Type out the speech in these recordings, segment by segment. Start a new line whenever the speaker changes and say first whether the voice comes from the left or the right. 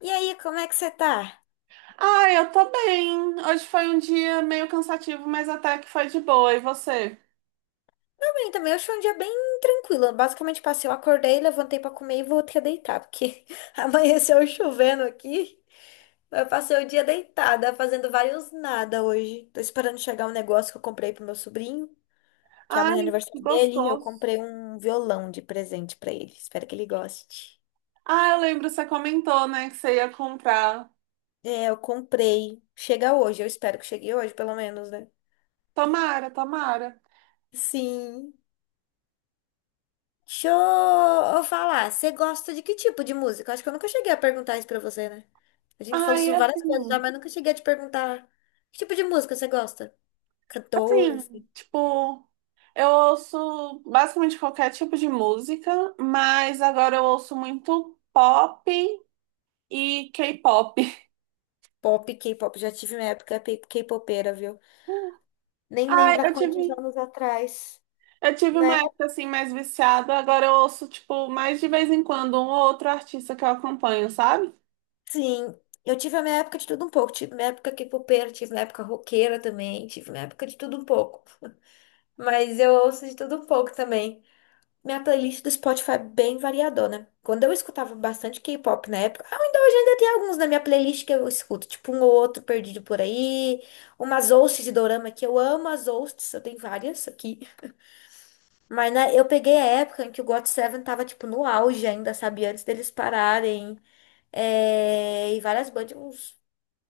left: E aí, como é que você tá?
right: Ah, eu tô bem. Hoje foi um dia meio cansativo, mas até que foi de boa. E você?
left: Tô bem também, hoje foi um dia bem tranquilo. Eu basicamente eu acordei, levantei pra comer e voltei a deitar, porque amanheceu chovendo aqui. Eu passei o dia deitada, fazendo vários nada hoje. Tô esperando chegar um negócio que eu comprei pro meu sobrinho, que é amanhã é
right: Ai, que
left: aniversário dele. Eu
right: gostoso.
left: comprei um violão de presente pra ele. Espero que ele goste.
right: Ah, eu lembro, você comentou, né, que você ia comprar.
left: É, eu comprei. Chega hoje, eu espero que chegue hoje, pelo menos, né?
right: Tomara, tomara.
left: Sim. Deixa eu falar, você gosta de que tipo de música? Acho que eu nunca cheguei a perguntar isso pra você, né? A gente falou
right: Ai,
left: sobre várias coisas já,
right: assim,
left: mas nunca cheguei a te perguntar que tipo de música você gosta? Cantora,
right: assim,
left: assim,
right: tipo, eu ouço basicamente qualquer tipo de música, mas agora eu ouço muito pop e K-pop.
left: pop, K-pop. Já tive minha época K-popeira, viu? Nem
right: Ai,
left: lembro há
right: eu
left: quantos
right: tive.
left: anos atrás,
right: Eu tive uma
left: né?
right: época assim mais viciada, agora eu ouço, tipo, mais de vez em quando um ou outro artista que eu acompanho, sabe?
left: Sim, eu tive a minha época de tudo um pouco. Tive minha época K-popeira, tive minha época roqueira também, tive minha época de tudo um pouco. Mas eu ouço de tudo um pouco também. Minha playlist do Spotify é bem variadona. Quando eu escutava bastante K-pop na época, ainda hoje ainda tem alguns na minha playlist que eu escuto, tipo um ou outro perdido por aí, umas ousts de dorama que eu amo as ousts, eu tenho várias aqui. Mas né, eu peguei a época em que o GOT7 tava tipo no auge ainda, sabe? Antes deles pararem. É, e várias bandas, tipo, uns,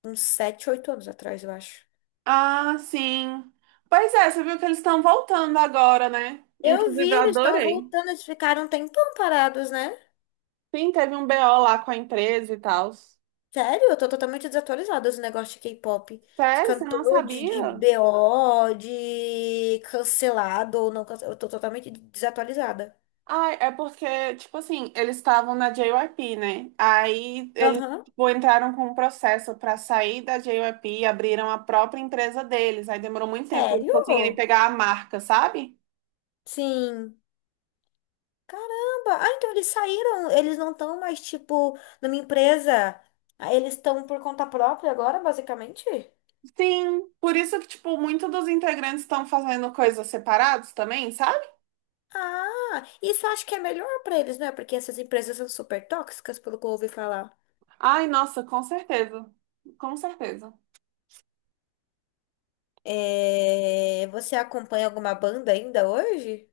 left: uns 7, 8 anos atrás, eu acho.
right: Ah, sim. Pois é, você viu que eles estão voltando agora, né?
left: Eu vi,
right: Inclusive, eu
left: eles estão
right: adorei.
left: voltando, eles ficaram um tempão parados, né?
right: Sim, teve um BO lá com a empresa e tal.
left: Sério, eu tô totalmente desatualizada dos negócios de K-pop. De
right: Sério, você
left: cantor,
right: não
left: de
right: sabia?
left: BO, de cancelado ou não cancelado. Eu tô totalmente desatualizada.
right: Ai, é porque, tipo assim, eles estavam na JYP, né? Aí eles,
left: Aham.
right: tipo, entraram com um processo pra sair da JYP, abriram a própria empresa deles. Aí demorou muito tempo pra eles conseguirem
left: Sério?
right: pegar a marca, sabe?
left: Sim. Caramba. Ah, então eles saíram. Eles não estão mais, tipo, numa empresa. Ah, eles estão por conta própria agora, basicamente?
right: Sim, por isso que, tipo, muitos dos integrantes estão fazendo coisas separados também, sabe?
left: Ah, isso eu acho que é melhor pra eles, né? Porque essas empresas são super tóxicas, pelo que eu ouvi falar.
right: Ai, nossa, com certeza. Com certeza.
left: É, você acompanha alguma banda ainda hoje?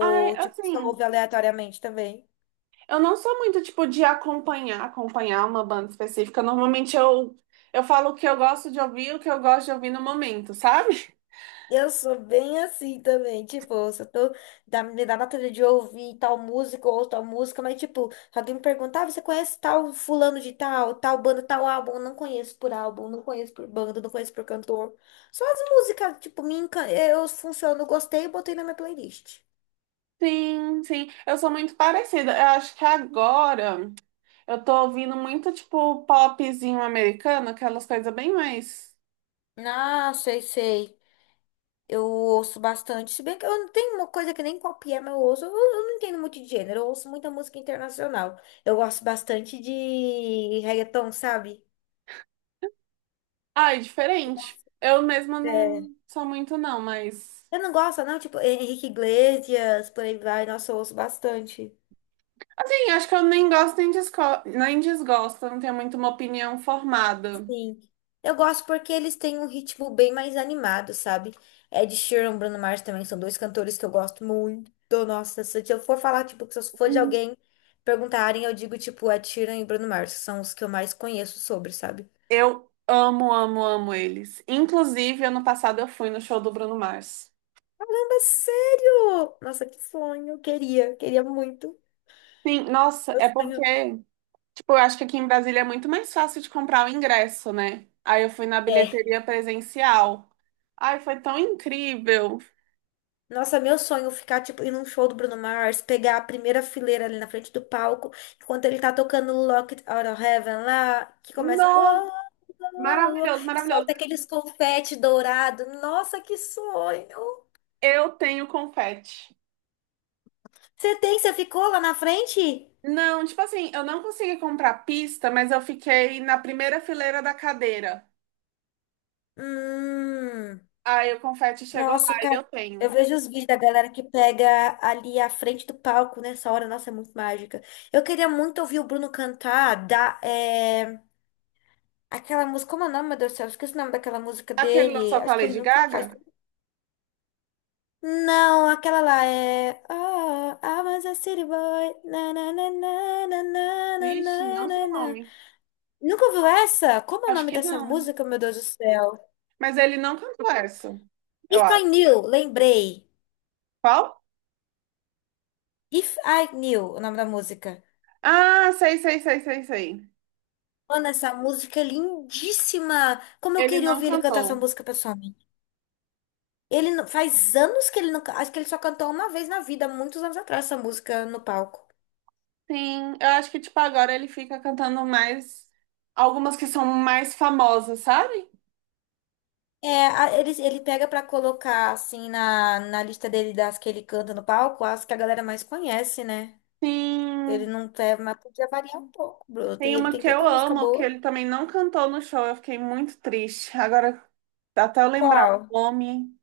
right: Ai,
left: tipo, só
right: assim,
left: ouve aleatoriamente também?
right: eu não sou muito, tipo, de acompanhar uma banda específica. Normalmente eu falo o que eu gosto de ouvir, o que eu gosto de ouvir no momento, sabe?
left: Eu sou bem assim também, tipo, se eu tô me dá vontade de ouvir tal música ou tal música, mas tipo, se alguém me perguntar, "Ah, você conhece tal fulano de tal, tal banda, tal álbum? Eu não conheço por álbum, não conheço por banda, não conheço por cantor. Só as músicas, tipo, eu funciono, gostei e botei na minha playlist.
right: Sim, sim. Eu sou muito parecida. Eu acho que agora eu tô ouvindo muito, tipo, popzinho americano, aquelas coisas bem mais.
left: Ah, sei, sei. Eu ouço bastante, se bem que eu não tenho uma coisa que nem copiar, mas eu ouço, eu não entendo muito de gênero, eu ouço muita música internacional. Eu gosto bastante de reggaeton, sabe?
right: Ai, diferente. Eu mesma
left: É.
right: não sou muito, não, mas.
left: Eu não gosto, não, tipo, Henrique Iglesias, por aí vai, nossa, eu ouço bastante.
right: Assim, acho que eu nem gosto nem, desco... nem desgosto, eu não tenho muito uma opinião formada.
left: Sim. Eu gosto porque eles têm um ritmo bem mais animado, sabe? Ed Sheeran, Bruno Mars também são dois cantores que eu gosto muito. Nossa, se eu for falar, tipo, se eu for de
right: Hum.
left: alguém perguntarem, eu digo, tipo, Ed Sheeran e Bruno Mars, são os que eu mais conheço sobre, sabe?
right: Eu amo, amo, amo eles. Inclusive, ano passado eu fui no show do Bruno Mars.
left: Mas sério? Nossa, que sonho. Eu queria, queria muito.
right: Sim, nossa,
left: Meu
right: é porque,
left: sonho
right: tipo, eu acho que aqui em Brasília é muito mais fácil de comprar o ingresso, né? Aí eu fui na
left: é.
right: bilheteria presencial. Ai, foi tão incrível.
left: Nossa, meu sonho ficar, tipo, ir num show do Bruno Mars, pegar a primeira fileira ali na frente do palco, enquanto ele tá tocando Locked Out of Heaven lá, que começa.
right: Nossa,
left: "Uou, uou, uou",
right: maravilhoso,
left: e
right: maravilhoso.
left: solta aqueles confete dourado. Nossa, que sonho!
right: Eu tenho confete.
left: Você tem? Você ficou lá na frente?
right: Não, tipo assim, eu não consegui comprar pista, mas eu fiquei na primeira fileira da cadeira.
left: Hum.
right: Aí o confete chegou lá
left: Nossa,
right: e eu
left: cara, eu
right: tenho.
left: vejo os vídeos da galera que pega ali à frente do palco nessa hora, nossa, é muito mágica. Eu queria muito ouvir o Bruno cantar aquela música, como é o nome, meu Deus do céu? Eu esqueci o nome daquela música
right: Aquele
left: dele.
right: lançou com
left: Acho
right: a
left: que ele
right: Lady
left: nunca faz.
right: Gaga?
left: Não, aquela lá é. Oh, I was a city boy. Na, na, na, na, na, na, na,
right: Vixe,
left: na,
right: não sei
left: na,
right: o
left: na.
right: nome.
left: Nunca ouviu essa? Como é o
right: Acho
left: nome
right: que
left: dessa
right: não.
left: música, meu Deus do céu?
right: Mas ele não cantou essa, eu
left: If I
right: acho.
left: Knew, lembrei.
right: Qual?
left: If I Knew, o nome da música.
right: Ah, sei, sei, sei, sei, sei.
left: Mano, essa música é lindíssima. Como eu
right: Ele
left: queria
right: não
left: ouvir ele cantar essa
right: cantou.
left: música pessoalmente. Ele não- faz anos que ele não, acho que ele só cantou uma vez na vida, muitos anos atrás, essa música no palco.
right: Sim, eu acho que, tipo, agora ele fica cantando mais algumas que são mais famosas, sabe?
left: É, ele pega pra colocar assim na lista dele das que ele canta no palco, as que a galera mais conhece, né? Ele
right: Sim.
left: não tem, mas podia variar um pouco, Bruno.
right: Tem
left: Ele
right: uma
left: tem
right: que eu
left: tanta música
right: amo, que
left: boa.
right: ele também não cantou no show. Eu fiquei muito triste. Agora, até eu lembrar
left: Qual?
right: o nome.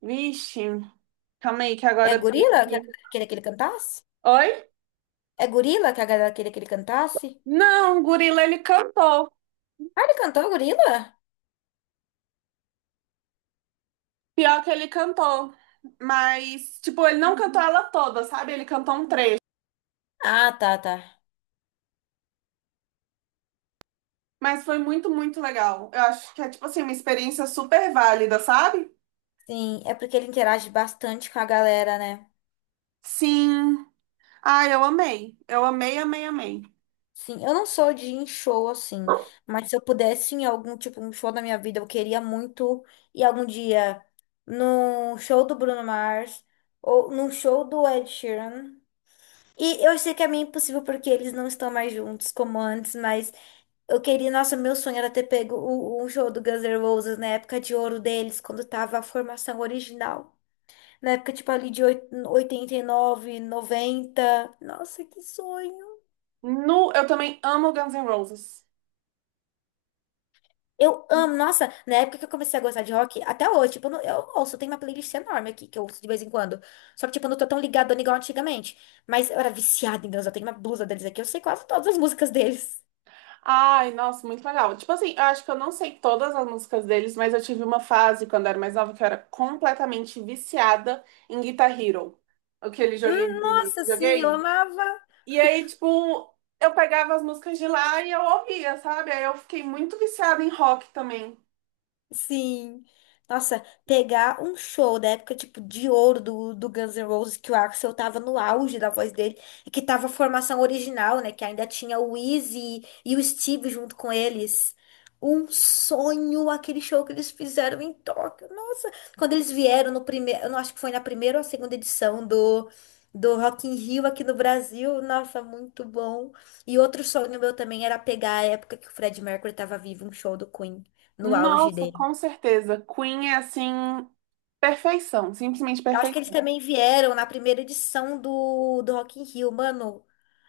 right: Vixe, calma aí, que
left: É
right: agora eu tenho
left: Gorila que a
right: que.
left: galera queria que ele cantasse?
right: Oi?
left: É Gorila que a galera queria que ele cantasse?
right: Não, o Gorila ele cantou.
left: Ah, ele cantou Gorila?
right: Pior que ele cantou. Mas, tipo, ele não cantou ela toda, sabe? Ele cantou um trecho.
left: Ah, tá, tá.
right: Mas foi muito, muito legal. Eu acho que é, tipo assim, uma experiência super válida, sabe?
left: Sim, é porque ele interage bastante com a galera, né?
right: Sim. Ah, eu amei. Eu amei, amei, amei.
left: Sim, eu não sou de ir em show assim, mas se eu pudesse ir em algum tipo um show da minha vida, eu queria muito ir algum dia no show do Bruno Mars ou no show do Ed Sheeran. E eu sei que é meio impossível porque eles não estão mais juntos como antes, mas eu queria, nossa, meu sonho era ter pego o show do Guns N' Roses na época de ouro deles, quando tava a formação original. Na época, tipo, ali de 89, 90, nossa, que sonho.
right: No, eu também amo Guns N' Roses.
left: Eu amo. Nossa, na época que eu comecei a gostar de rock, até hoje, tipo, eu, não- eu ouço, tem uma playlist enorme aqui que eu ouço de vez em quando. Só que, tipo, eu não tô tão ligadona igual antigamente. Mas eu era viciada em Deus, eu tenho uma blusa deles aqui, eu sei quase todas as músicas deles.
right: Ai, nossa, muito legal. Tipo assim, eu acho que eu não sei todas as músicas deles, mas eu tive uma fase quando eu era mais nova que eu era completamente viciada em Guitar Hero, aquele joguinho de
left: Nossa, sim, eu
right: videogame.
left: amava.
right: E aí, tipo, eu pegava as músicas de lá e eu ouvia, sabe? Aí eu fiquei muito viciada em rock também.
left: Sim. Nossa, pegar um show da época, tipo, de ouro do Guns N' Roses, que o Axl tava no auge da voz dele, e que tava a formação original, né? Que ainda tinha o Izzy e o Steve junto com eles. Um sonho aquele show que eles fizeram em Tóquio. Nossa, quando eles vieram no primeiro, eu não acho que foi na primeira ou a segunda edição do Rock in Rio aqui no Brasil. Nossa, muito bom. E outro sonho meu também era pegar a época que o Fred Mercury tava vivo, um show do Queen no auge
right: Nossa,
left: dele.
right: com certeza. Queen é assim, perfeição, simplesmente
left: Eu acho que eles
right: perfeição.
left: também vieram na primeira edição do Rock in Rio, mano.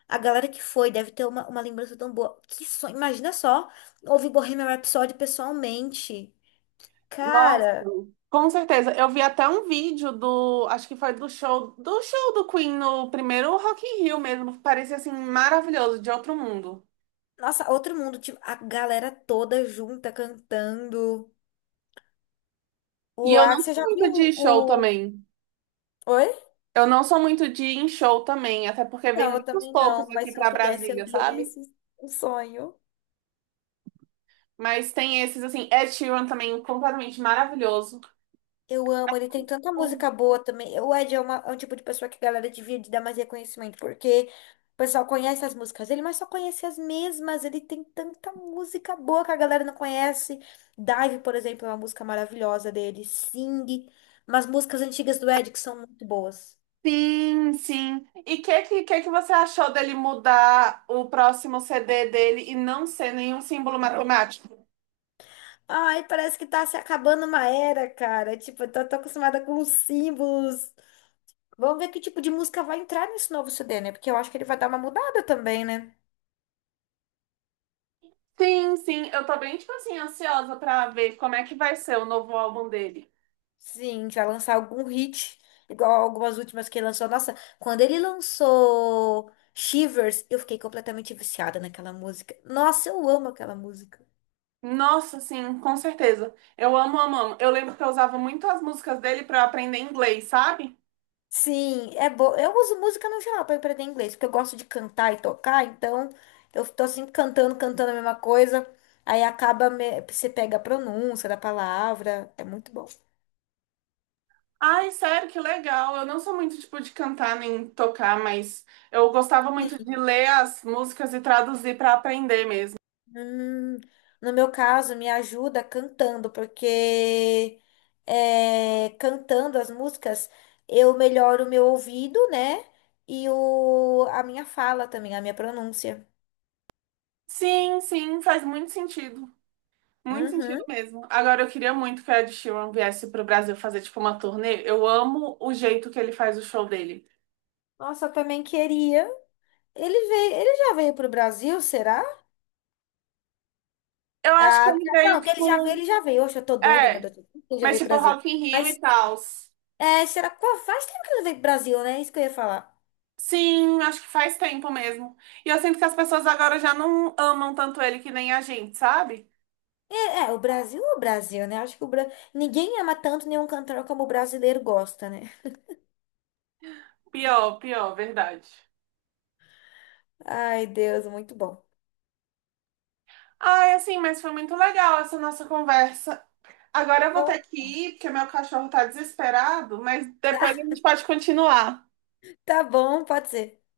left: A galera que foi deve ter uma lembrança tão boa. Que sonho, imagina só, ouvir Bohemian Rhapsody pessoalmente.
right: Nossa,
left: Cara,
right: com certeza. Eu vi até um vídeo do, acho que foi do show do Queen no primeiro Rock in Rio mesmo, que parecia assim maravilhoso, de outro mundo.
left: nossa, outro mundo, tipo, a galera toda junta cantando.
right: E
left: O
right: eu não
left: Axel,
right: sou
left: já viu
right: muito de show
left: o-
right: também.
left: Oi?
right: Eu não sou muito de ir em show também, até porque vem
left: Não, eu
right: muitos
left: também
right: poucos
left: não, mas
right: aqui
left: se eu
right: pra
left: pudesse, eu
right: Brasília,
left: iria
right: sabe?
left: nesse um sonho.
right: Mas tem esses assim, Ed Sheeran também completamente maravilhoso.
left: Eu amo, ele tem tanta música boa também. O Ed é, é um tipo de pessoa que a galera devia de dar mais reconhecimento, porque o pessoal conhece as músicas dele, mas só conhece as mesmas. Ele tem tanta música boa que a galera não conhece. Dive, por exemplo, é uma música maravilhosa dele. Sing, umas músicas antigas do Ed que são muito boas.
right: Sim, sim. E o que você achou dele mudar o próximo CD dele e não ser nenhum símbolo matemático?
left: Ai, parece que tá se acabando uma era, cara. Tipo, eu tô acostumada com os símbolos. Vamos ver que tipo de música vai entrar nesse novo CD, né? Porque eu acho que ele vai dar uma mudada também, né?
right: Sim, sim, eu tô bem, tipo assim, ansiosa pra ver como é que vai ser o novo álbum dele.
left: Sim, vai lançar algum hit, igual algumas últimas que ele lançou. Nossa, quando ele lançou Shivers, eu fiquei completamente viciada naquela música. Nossa, eu amo aquela música.
right: Nossa, sim, com certeza. Eu amo, amo, amo. Eu lembro que eu usava muito as músicas dele pra eu aprender inglês, sabe?
left: Sim, é bom. Eu uso música no geral para aprender inglês, porque eu gosto de cantar e tocar, então eu tô sempre cantando, cantando a mesma coisa. Aí acaba, você pega a pronúncia da palavra, é muito bom.
right: Ai, sério, que legal. Eu não sou muito tipo de cantar nem tocar, mas eu gostava muito de ler as músicas e traduzir pra aprender mesmo.
left: Hum, no meu caso, me ajuda cantando, porque é, cantando as músicas, eu melhoro o meu ouvido, né? E a minha fala também, a minha pronúncia.
right: Sim, sim, faz muito sentido. Muito
left: Uhum.
right: sentido mesmo. Agora, eu queria muito que o Ed Sheeran viesse pro Brasil fazer, tipo, uma turnê. Eu amo o jeito que ele faz o show dele.
left: Nossa, eu também queria. Ele veio, ele já veio pro Brasil, será?
right: Eu acho que
left: Ah,
right: ele
left: tá-
right: veio,
left: não, que ele já veio, ele
right: tipo.
left: já veio. Oxe, eu tô doida, meu
right: É,
left: Deus. Ele já
right: mas
left: veio pro
right: tipo
left: Brasil.
right: Rock in Rio e
left: Mas,
right: tal.
left: é, será? Pô, faz tempo que ele não veio pro Brasil, né? É isso que eu ia falar.
right: Sim, acho que faz tempo mesmo. E eu sinto que as pessoas agora já não amam tanto ele que nem a gente, sabe?
left: É, é o Brasil, né? Acho que o Bra... ninguém ama tanto nenhum cantor como o brasileiro gosta, né?
right: Pior, pior, verdade.
left: Ai, Deus, muito bom.
right: Ai, assim, mas foi muito legal essa nossa conversa. Agora eu vou ter
left: Ou
right: que ir, porque meu cachorro tá desesperado, mas depois a
left: tá,
right: gente pode continuar.
left: tá bom, pode ser.